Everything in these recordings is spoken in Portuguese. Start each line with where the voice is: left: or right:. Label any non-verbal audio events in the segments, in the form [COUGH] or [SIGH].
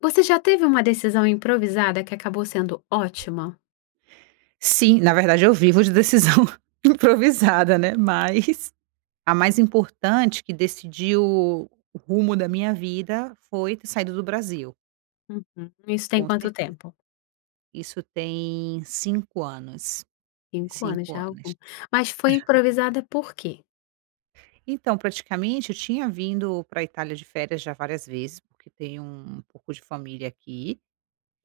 left: Você já teve uma decisão improvisada que acabou sendo ótima?
right: Sim, na verdade, eu vivo de decisão improvisada, né, mas a mais importante, que decidiu o o rumo da minha vida foi ter saído do Brasil.
left: Uhum. E isso tem
right: Com
left: quanto
right: certeza.
left: tempo?
right: Isso tem 5 anos.
left: 5 anos.
right: 5
left: Já é algum
right: anos.
left: mas foi
right: [LAUGHS]
left: improvisada por quê?
right: Então praticamente eu tinha vindo pra Itália de férias já várias vezes, porque tenho um pouco de família aqui.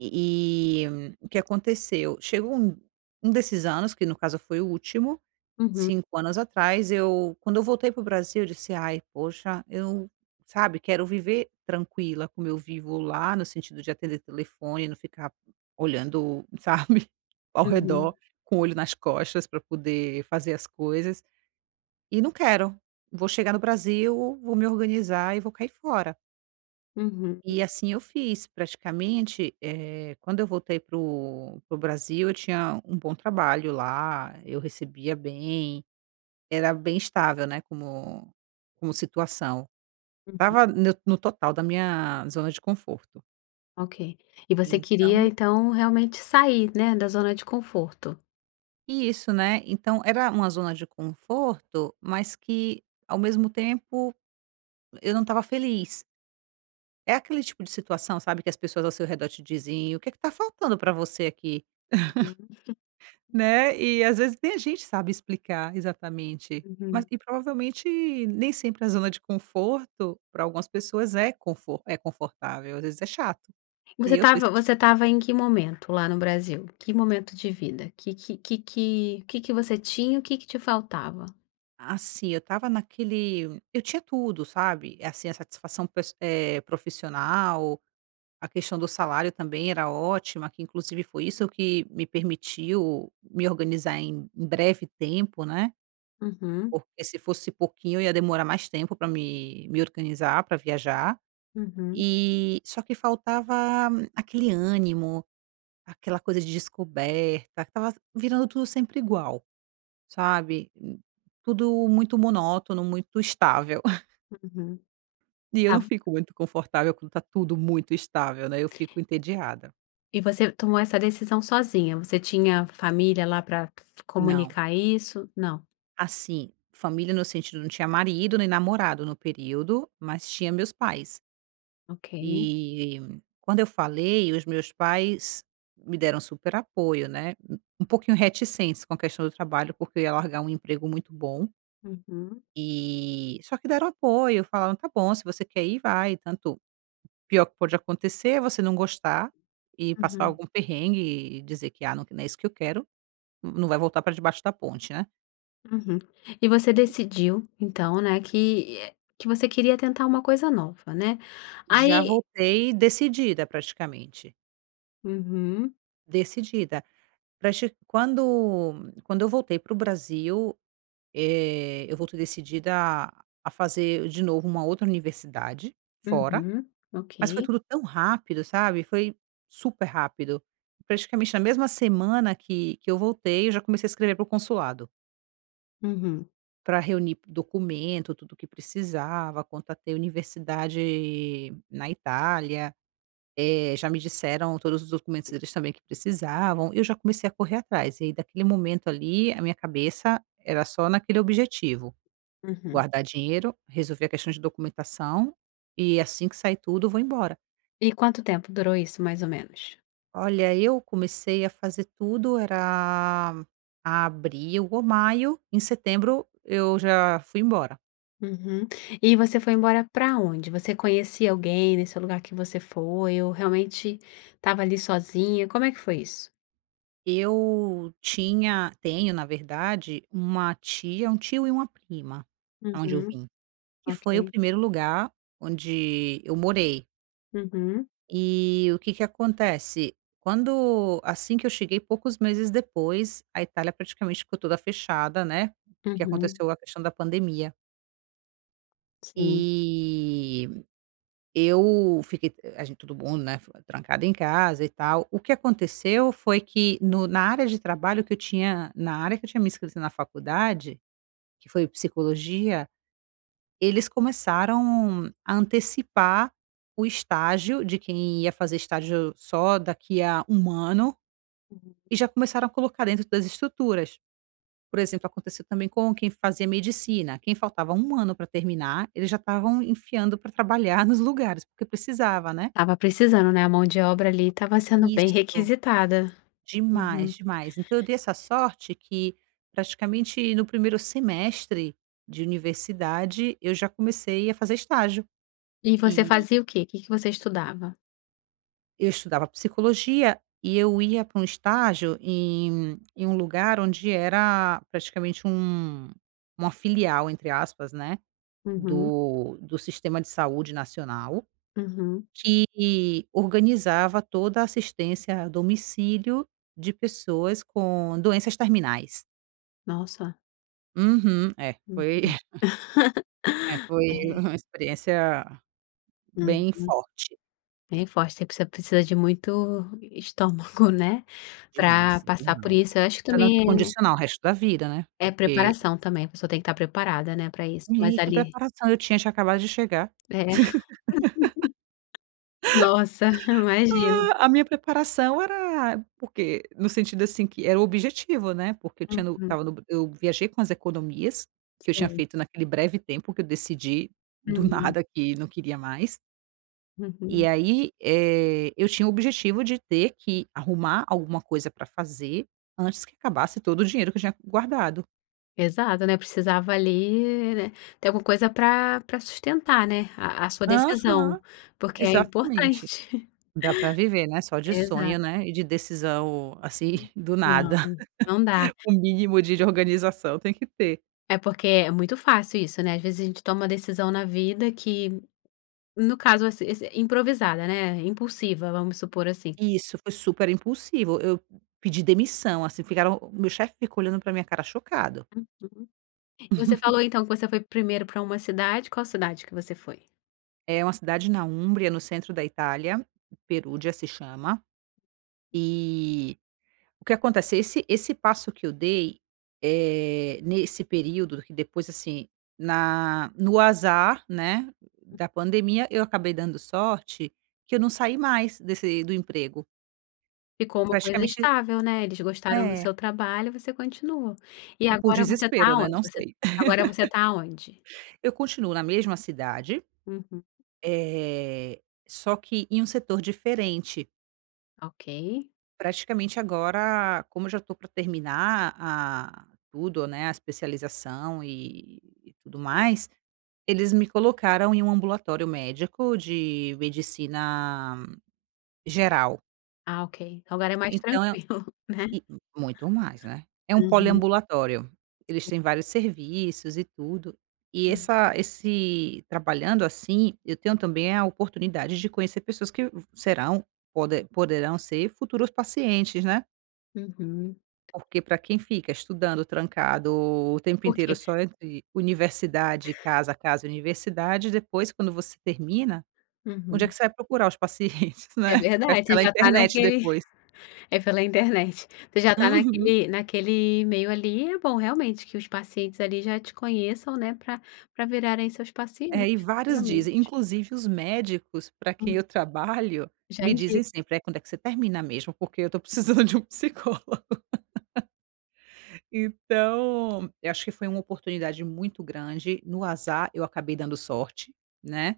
right: E e o que aconteceu? Chegou um um desses anos, que no caso foi o último,
left: Uhum.
right: 5 anos atrás eu quando eu voltei para o Brasil, eu disse: "Ai, poxa, eu sabe, quero viver tranquila, como eu vivo lá, no sentido de atender telefone e não ficar olhando, sabe, ao
left: Uhum.
right: redor, com o olho nas costas pra poder fazer as coisas. E não quero. Vou chegar no Brasil, vou me organizar e vou cair fora."
left: Uhum.
right: E assim eu fiz. Praticamente, eh, quando eu voltei para o para o Brasil, eu tinha um bom trabalho lá; eu recebia bem. Era bem estável, né, como como situação.
left: Uhum.
right: Estava neu no total da minha zona de conforto.
left: OK. E você queria
right: Então
left: então, realmente sair, né, da zona de conforto.
right: Isso, né. Então era uma zona de conforto mas que, ao mesmo tempo e eu não estava feliz. É aquele tipo de situação, sabe, que as pessoas ao seu redor te dizem: "E o que que tá faltando pra você aqui?" [LAUGHS]
left: Uhum. [CHUCKLES]
right: Né. E, às vezes nem a gente sabe explicar, exatamente. Mas
left: Uhum.
right: e provavelmente nem sempre a zona de conforto pra algumas pessoas é confor é confortável. Às vezes é chato.
left: Você
right: E eu sou
left: estava
right: esse tipo.
left: você estava em que momento lá no Brasil? Que momento de vida? Que que que que que que você tinha? O que que te faltava?
right: Assim, eu estava naquele eu tinha tudo, sabe. Assim, a satisfação pes eh, profissional. A questão do salário também era ótima, que inclusive foi isso que me permitiu me organizar em em breve tempo, né.
left: Uhum.
right: Porque se fosse pouquinho, eu ia demorar mais tempo pra me me organizar pra viajar,
left: Uhum.
right: eh só que faltava aquele ânimo, aquela coisa de descoberta. Estava virando tudo sempre igual. Sabe. Tudo muito monótono, muito estável. [LAUGHS]
left: Uhum.
right: E eu não
left: Ah.
right: fico muito confortável quando tá tudo muito estável, né. Eu fico entediada.
left: E você tomou essa decisão sozinha. Você tinha família lá pra
right: Não.
left: comunicar isso? Não.
right: Assim. Família no sentido não tinha marido nem namorado no período, mas tinha meus pais.
left: OK.
right: E quando eu falei, os meus pais me deram super apoio, né. U um pouquinho reticentes com a questão do trabalho porque eu ia largar um emprego muito bom.
left: Uhum.
right: E só que deram apoio; falaram: "Tá bom. Se você quer ir, vai. Tanto pior que pode acontecer é você não gostar e passar
left: Uhum.
right: algum perrengue e dizer que: "Ah, não que não é isso que eu quero," Não vai voltar pra debaixo da ponte, né."
left: Uhum. E você decidiu, então, né, que que você queria tentar uma coisa nova, né.
right: Já
left: Aí
right: voltei decidida, praticamente.
left: Uhum.
right: Decidida, pra che quando quando eu voltei pro Brasil, eh, eu voltei decidida a a fazer de novo uma outra universidade fora,
left: Uhum.
right: mas foi
left: Ok.
right: tudo tão rápido, sabe. Foi super rápido. Praticamente na mesma semana que que eu voltei eu já comecei a escrever pro consulado
left: Uhum.
right: pra reunir p documento, tudo o que precisava quanto a ter universidade na Itália, eh, já me disseram todos os documentos deles também que precisavam, eu já comecei a correr atrás, e aí daquele momento ali a minha cabeça era só naquele objetivo,
left: Uhum.
right: guardar dinheiro, resolver a questão de documentação, e assim que sair tudo, eu vou embora.
left: E quanto tempo durou isso, mais ou menos?
right: Olha eu comecei a fazer tudo era abril ou maio. Em setembro eu já fui embora.
left: Uhum. E você foi embora pra onde? Você conhecia alguém nesse lugar que você foi? Ou realmente estava ali sozinha? Como é que foi isso?
right: Eu tinha tenho na verdade, uma tia um tio e uma prima aonde eu
left: Uhum.
right: vim, que foi o
left: Ok.
right: primeiro lugar onde eu morei.
left: Uhum.
right: E o que que acontece, quando assim que eu cheguei, poucos meses depois a Itália praticamente ficou toda fechada, né, que
left: Uhum.
right: aconteceu a questão da pandemia.
left: Sim.
right: Eh, eu fiquei a gente todo mundo, né, ficou trancado em casa e tal o que aconteceu foi que no na área de trabalho que eu tinha na área que eu tinha me inscrito na faculdade que foi psicologia, eles começaram a antecipar o estágio de quem ia fazer estágio só daqui a 1 ano,
left: Uhum.
right: e já começaram a colocar dentro das estruturas. Por exemplo, aconteceu também com quem fazia medicina. Quem faltava ano pra terminar ele já estavam enfiando pra trabalhar nos lugares, porque precisava, né?
left: Estava precisando, né, a mão de obra ali estava sendo bem
right: Isso.
left: requisitada
right: Demais,
left: uhum.
right: demais então eu dei essa sorte que praticamente no primeiro semestre de universidade eu já comecei a fazer estágio.
left: E você
right: Eh
left: fazia o quê? Que que você estudava?
right: eu estudava psicologia, e eu ia pra um estágio em um em um lugar onde era praticamente um uma filial, entre aspas, né,
left: Uhum.
right: do do sistema de saúde nacional,
left: Uhum.
right: que organizava toda a assistência a domicílio de pessoas com doenças terminais.
left: Nossa.
right: Uhum é
left: Uhum.
right: foi
left: [LAUGHS]
right: [CHUCKLES] é, foi
left: É.
right: uma experiência bem
left: Uhum,
right: forte.
left: bem forte, você precisa precisa de muito estômago, né, pra
right: Demais,
left: passar por
right: demais
left: isso eu acho que
right: tá na
left: também
right: condicional o resto da vida né,
left: é
right: porque
left: preparação também, a pessoa tem que estar preparada, né, pra isso mas
right: Menina que
left: ali
right: preparação eu tinha? Tinha acabado de chegar.
left: É nossa, [CHUCKLES] imagino.
right: [LAUGHS] A minha preparação era porque no sentido assim que era o objetivo né porque eu tinha eu
left: Uhum.
right: estava no eu viajei com as economias que eu tinha
left: Sim.
right: feito naquele breve tempo que eu decidi do
left: Uhum.
right: nada que não queria mais e
left: Uhum.
right: aí, eh, eu tinha o objetivo de ter que arrumar alguma coisa pra fazer antes que acabasse todo o dinheiro que eu tinha guardado.
left: Exato, né, precisava ali, né. Ter alguma coisa pra pra sustentar, né, a a sua decisão,
right: Aham,
left: porque é
right: exatamente
left: importante.
right: dá pra viver né só de
left: [CHUCKLES] Exato.
right: sonho né e de decisão assim
left: Uhum
right: do nada,
left: não, não dá.
right: [CHUCKLES] o mínimo de organização tem que ter.
left: É porque é muito fácil isso né, ás vezes a gente toma uma decisão na vida que, no caso ess ess improvisada né, impulsiva vamos supor assim.
right: Isso foi super impulsivo, eu pedi demissão, assim, ficaram o meu chefe fica olhando pra minha cara chocado.
left: Uhum, você
right: [CHUCKLES]
left: falou então que você foi primeiro pra uma cidade, qual cidade que você foi?
right: É uma cidade na Umbria, no centro da Itália, Perugia se chama, e o que acontece esse esse passo que eu dei, eh, nesse período que depois, assim, na no azar né,
left: Hum.
right: da pandemia eu acabei dando sorte, que eu não saí mais desse do emprego.
left: Ficou uma coisa
right: Praticamente
left: estável, né, eles gostaram do
right: é.
left: seu trabalho você continua, e
right: Ou por
left: agora você tá
right: desespero né
left: aonde
right: não
left: você
right: sei.
left: agora você
right: [LAUGHS]
left: tá aonde?
right: E eu continuo na mesma cidade.
left: Uhum.
right: Eh, só que em um setor diferente.
left: Ok.
right: Praticamente agora, como eu já tô pra terminar a tudo, né, a especialização e e tudo mais, eles me colocaram em um ambulatório médico, de medicina geral.
left: Ah ok. Agora é mais [CHUCKLES]
right: Então é um
left: tranquilo, né.
right: e u muito mais, né. É um
left: Uhum.
right: poliambulatório. Eles têm vários serviços, e tudo. E essa esse trabalhando assim, eu tenho também a oportunidade de conhecer pessoas que vã serão pode poderão ser futuros pacientes, né.
left: Uhum.
right: Porque pra quem fica estudando trancado, o tempo inteiro
left: Porque
right: só entre universidade casa, casa universidade, depois, quando você termina, onde é
left: Uhum.
right: que você vai procurar os pacientes,
left: É
right: né. Vai fica
left: verdade,
right: na
left: já está
right: internet
left: naquele
right: depois.
left: é pela internet. Você já tá
right: Uhum.
left: naquele naquele meio ali, é bom realmente que os pacientes ali já te conheçam, né, pra pra virarem seus pacientes
right: É, e vários dizem.
left: futuramente.
right: Inclusive os médicos pra quem eu trabalho,
left: Já
right: me
left: indica.
right: dizem sempre: "É, quando é que você termina mesmo? Porque eu tô precisando de um psicólogo." Então, eu acho que foi uma oportunidade muito grande. No azar, eu acabei dando sorte, né.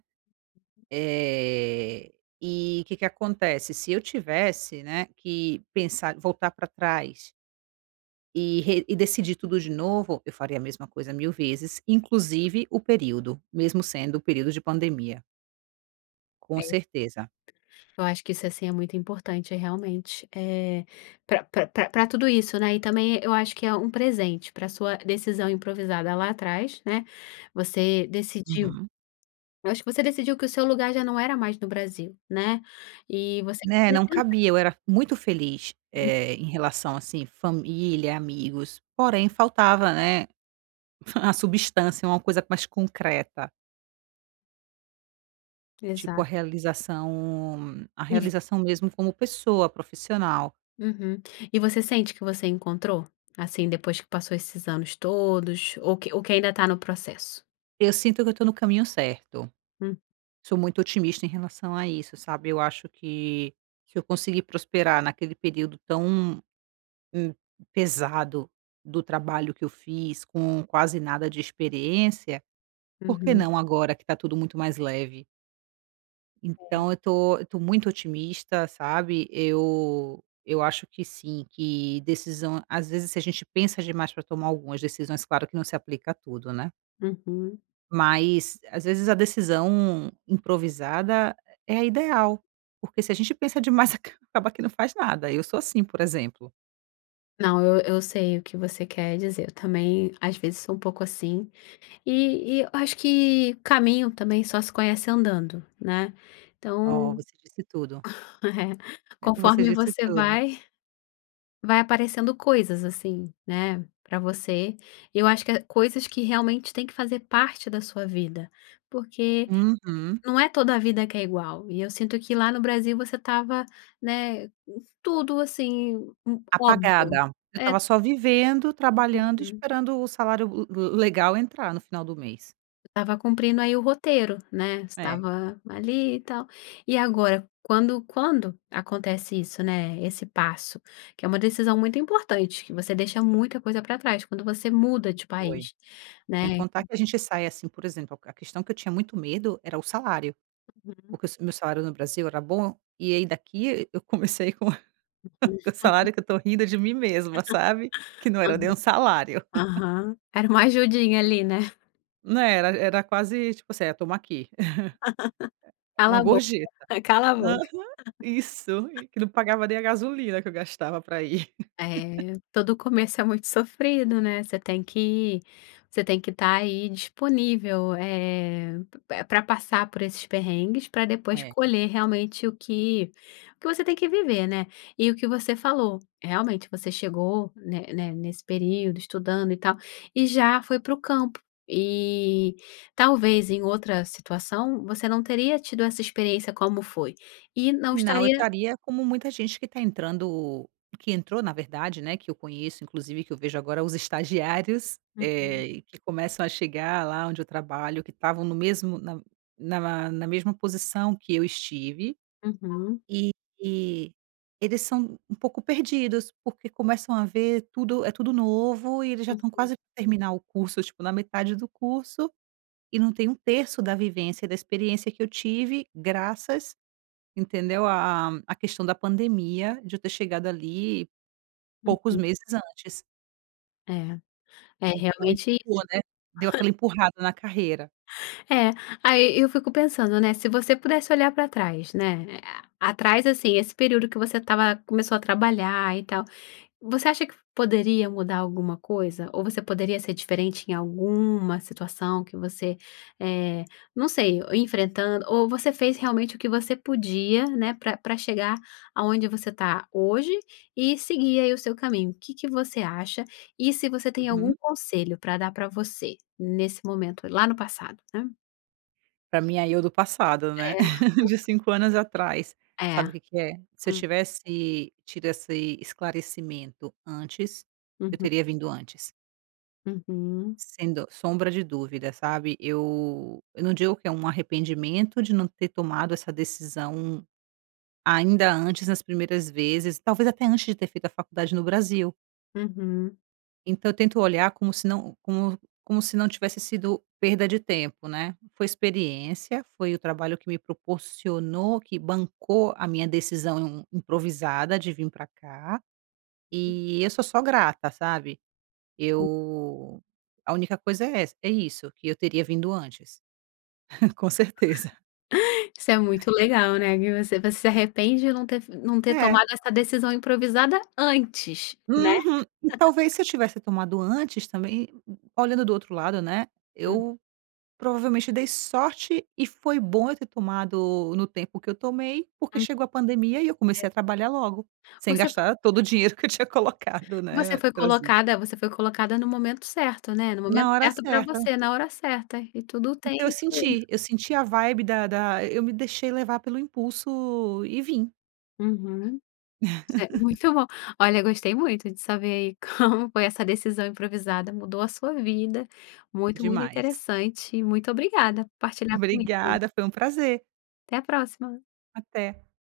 right: Eh, e o que que acontece, se eu tivesse, né, que pensar voltar pra trás e re e decidir tudo de novo, eu faria a mesma coisa 1000 vezes, inclusive o período, mesmo sendo o período de pandemia. Com
left: É.
right: certeza.
left: Eu acho que isso assim é muito importante realmente. Eh, pra pra pra tudo isso, né. E também eu acho que é um presente pra sua decisão improvisada lá atrás, né. Você decidiu,
right: Uhum.
left: eu acho que você decidiu que o seu lugar já não era mais no Brasil, né. E você
right: Né,
left: queria
right: não
left: tentar.
right: cabia eu era muito feliz,
left: Hum.
right: eh, em relação assim família, amigos, porém faltava, né, fa a substância, uma coisa mais concreta. Tipo a
left: Exato.
right: realização a
left: E vo
right: realização mesmo como pessoa profissional.
left: uhum. E você sente que você encontrou? Assim, depois que passou esses anos todos? Ou que ou que ainda tá no processo?
right: Eu sinto que eu tô no caminho certo.
left: Hum.
right: Sou muito otimista em relação a isso sabe eu acho que, se eu consegui prosperar naquele período tão, hum, pesado do trabalho que eu fiz com quase nada de experiência, por que
left: Uhum.
right: não agora que está tudo muito mais leve?
left: É.
right: Então eu tô eu tô muito otimista, sabe? Eu eu acho que sim, que decisão, às vezes, se a gente pensa demais para tomar algumas decisões, claro que não se aplica a tudo, né.
left: Uhum.
right: Mas às vezes a decisão improvisada, eh é a ideal. Porque se a gente pensa demais acaba que não faz nada. Eu sou assim, por exemplo.
left: Não, eu eu sei o que você quer dizer, eu também às vezes sou um pouco assim. E e eu acho que o caminho também só se conhece andando, né.
right: Oh,
left: Então
right: você disse tudo.
left: [LAUGHS] É.
right: É Você
left: Conforme
right: disse
left: você
right: tudo.
left: vai, vai aparecendo coisas, assim, né, pra você. E eu acho que há coisas que realmente têm que fazer parte da sua vida, porque
right: Uhum.
left: não é toda vida que é igual e eu sinto que lá no Brasil você estava, né, hum, tudo assim, hum, óbvio.
right: Apagada. Eu
left: É.
right: estava só vivendo, trabalhando e
left: Uhum.
right: esperando o salário le le legal entrar no final do mês.
left: Tava cumprindo aí o roteiro, né?
right: É.
left: Estava ali e tal. E agora, quando quando acontece isso né, esse passo, que é uma decisão muito importante, que você deixa muita coisa para trás quando você muda de
right: Foi.
left: país,
right: Sem
left: né?
right: contar que a gente sai assim, por exemplo, a questão que eu tinha muito medo era o salário.
left: Uhum.
right: Porque se o meu salário no Brasil era bom, e aí daqui eu comecei com [LAUGHS] com um
left: [UNINTELLIGIBLE]
right: salário que eu estou rindo de mim mesma, sabe? Que não era nem um
left: [LAUGHS] Aham.
right: salário. [LAUGHS]
left: Aham. Era uma ajudinha ali, né? [GIGGLES]
right: Né, era era quase tipo assim, eh, "toma aqui".
left: [LAUGHS]
right: [CHUCKLES] É é
left: Cala
right: uma
left: a boca.
right: gorjeta.
left: Cala a
right: Aham.
left: boca.
right: Isso, e que não pagava nem a gasolina que eu gastava pra ir. [LAUGHS]
left: É, todo começo é muito sofrido, né. Você tem que você tem que estar aí, disponível, eh, pr pra passar por esses perrengues, pra depois
right: É.
left: colher, realmente, o que o que você tem que viver, né. E o que você falou, realmente, você chegou, né né, nesse período, estudando e tal, e já foi para o campo. E, talvez em outra situação, você não teria tido essa experiência como foi, e não
right: Não, eu
left: estaria
right: estaria como muita gente que está entrando que entrou, na verdade, né, que eu conheço, inclusive que eu vejo agora os estagiários,
left: Uhum.
right: eh, e que começam a chegar, lá onde eu trabalho, que estavam no mesmo na na ma na mesma posição que eu estive.
left: Uhum.
right: E, eles são um pouco perdidos, porque começam a ver tudo é tudo novo, e eles já estão
left: Uhum.
right: quase terminar o curso, tipo, na metade do curso, e não tem 1/3 da vivência e da experiência que eu tive, graças entendeu, a a a questão da pandemia, de eu ter chegado ali, poucos
left: Uhum.
right: meses antes.
left: É. É,
right: Então
left: realmente
right: empurrou,
left: isso e
right: né. Deu aquela empurrada na carreira.
left: É. Aí eu fico pensando, né, se você pudesse olhar pra trás, né, a atrás assim, esse período que você estava começou a trabalhar, e tal. Você acha que poderia mudar alguma coisa? Ou você poderia ser diferente em alguma situação que você, eh, não sei, o enfrentando ou você fez realmente o que você podia, né, pra pra chegar aonde você está hoje, e seguir, aí, o seu caminho. Que que você acha, e se você tem algum
right: Uhum.
left: conselho pra dar pra você, nesse momento lá no passado, né.
right: Pra minha "eu do passado", né,
left: É.
right: [LAUGHS] de 5 anos atrás.
left: É.
right: Sabe o que que é? Se eu
left: Hum.
right: tivesse tido esse esclarecimento antes, eu
left: Uhum.
right: teria vindo antes.
left: Uhum.
right: Sem do sombra de dúvida, sabe? Eu eu não digo que é arrependimento de não ter tomado essa decisão ainda antes nas primeiras vezes. Talvez até antes de ter feito a faculdade no Brasil.
left: Uhum.
right: Então tento olhar como se não como como se não tivesse sido perda de tempo, né. Foi experiência, foi o trabalho que me proporcionou, que bancou a minha decisão improvisada de vim pra cá, e eu sou só grata, sabe? Eu a única coisa é essa é isso: que eu teria vindo antes. Com certeza.
left: [INHALES] Isso é muito legal, né, que você você se arrepende de não ter não ter
right: É.
left: tomado essa decisão improvisada antes, né?
right: Uhum. E
left: [CHUCKLES]
right: talvez se eu tivesse tomado antes também olhando do outro lado, né,
left: Hum.
right: eu provavelmente dei sorte. E foi bom eu ter tomado no tempo que eu tomei, porque
left: Hum.
right: chegou a pandemia e eu
left: É.
right: comecei a trabalhar logo, sem
left: Você fo
right: gastar todo o dinheiro que eu tinha colocado,
left: Você
right: né,
left: foi
right: trazido.
left: colocada você foi colocada no momento certo, né? No momento
right: Na hora
left: certo pra
right: certa.
left: você, na hora certa e tudo tem
right: Então eu
left: fluido.
right: senti. Eu senti a vibe da da eu me deixei levar pelo impulso e vim.
left: Uhum. Cer
right: [LAUGHS]
left: muito bom. Olha, gostei muito de saber, aí, como foi essa decisão improvisada mudou a sua vida. Muito muito
right: Demais.
left: interessante e muito obrigada por partilhar comigo.
right: Obrigada. Foi um prazer.
left: Até a próxima.
right: Até.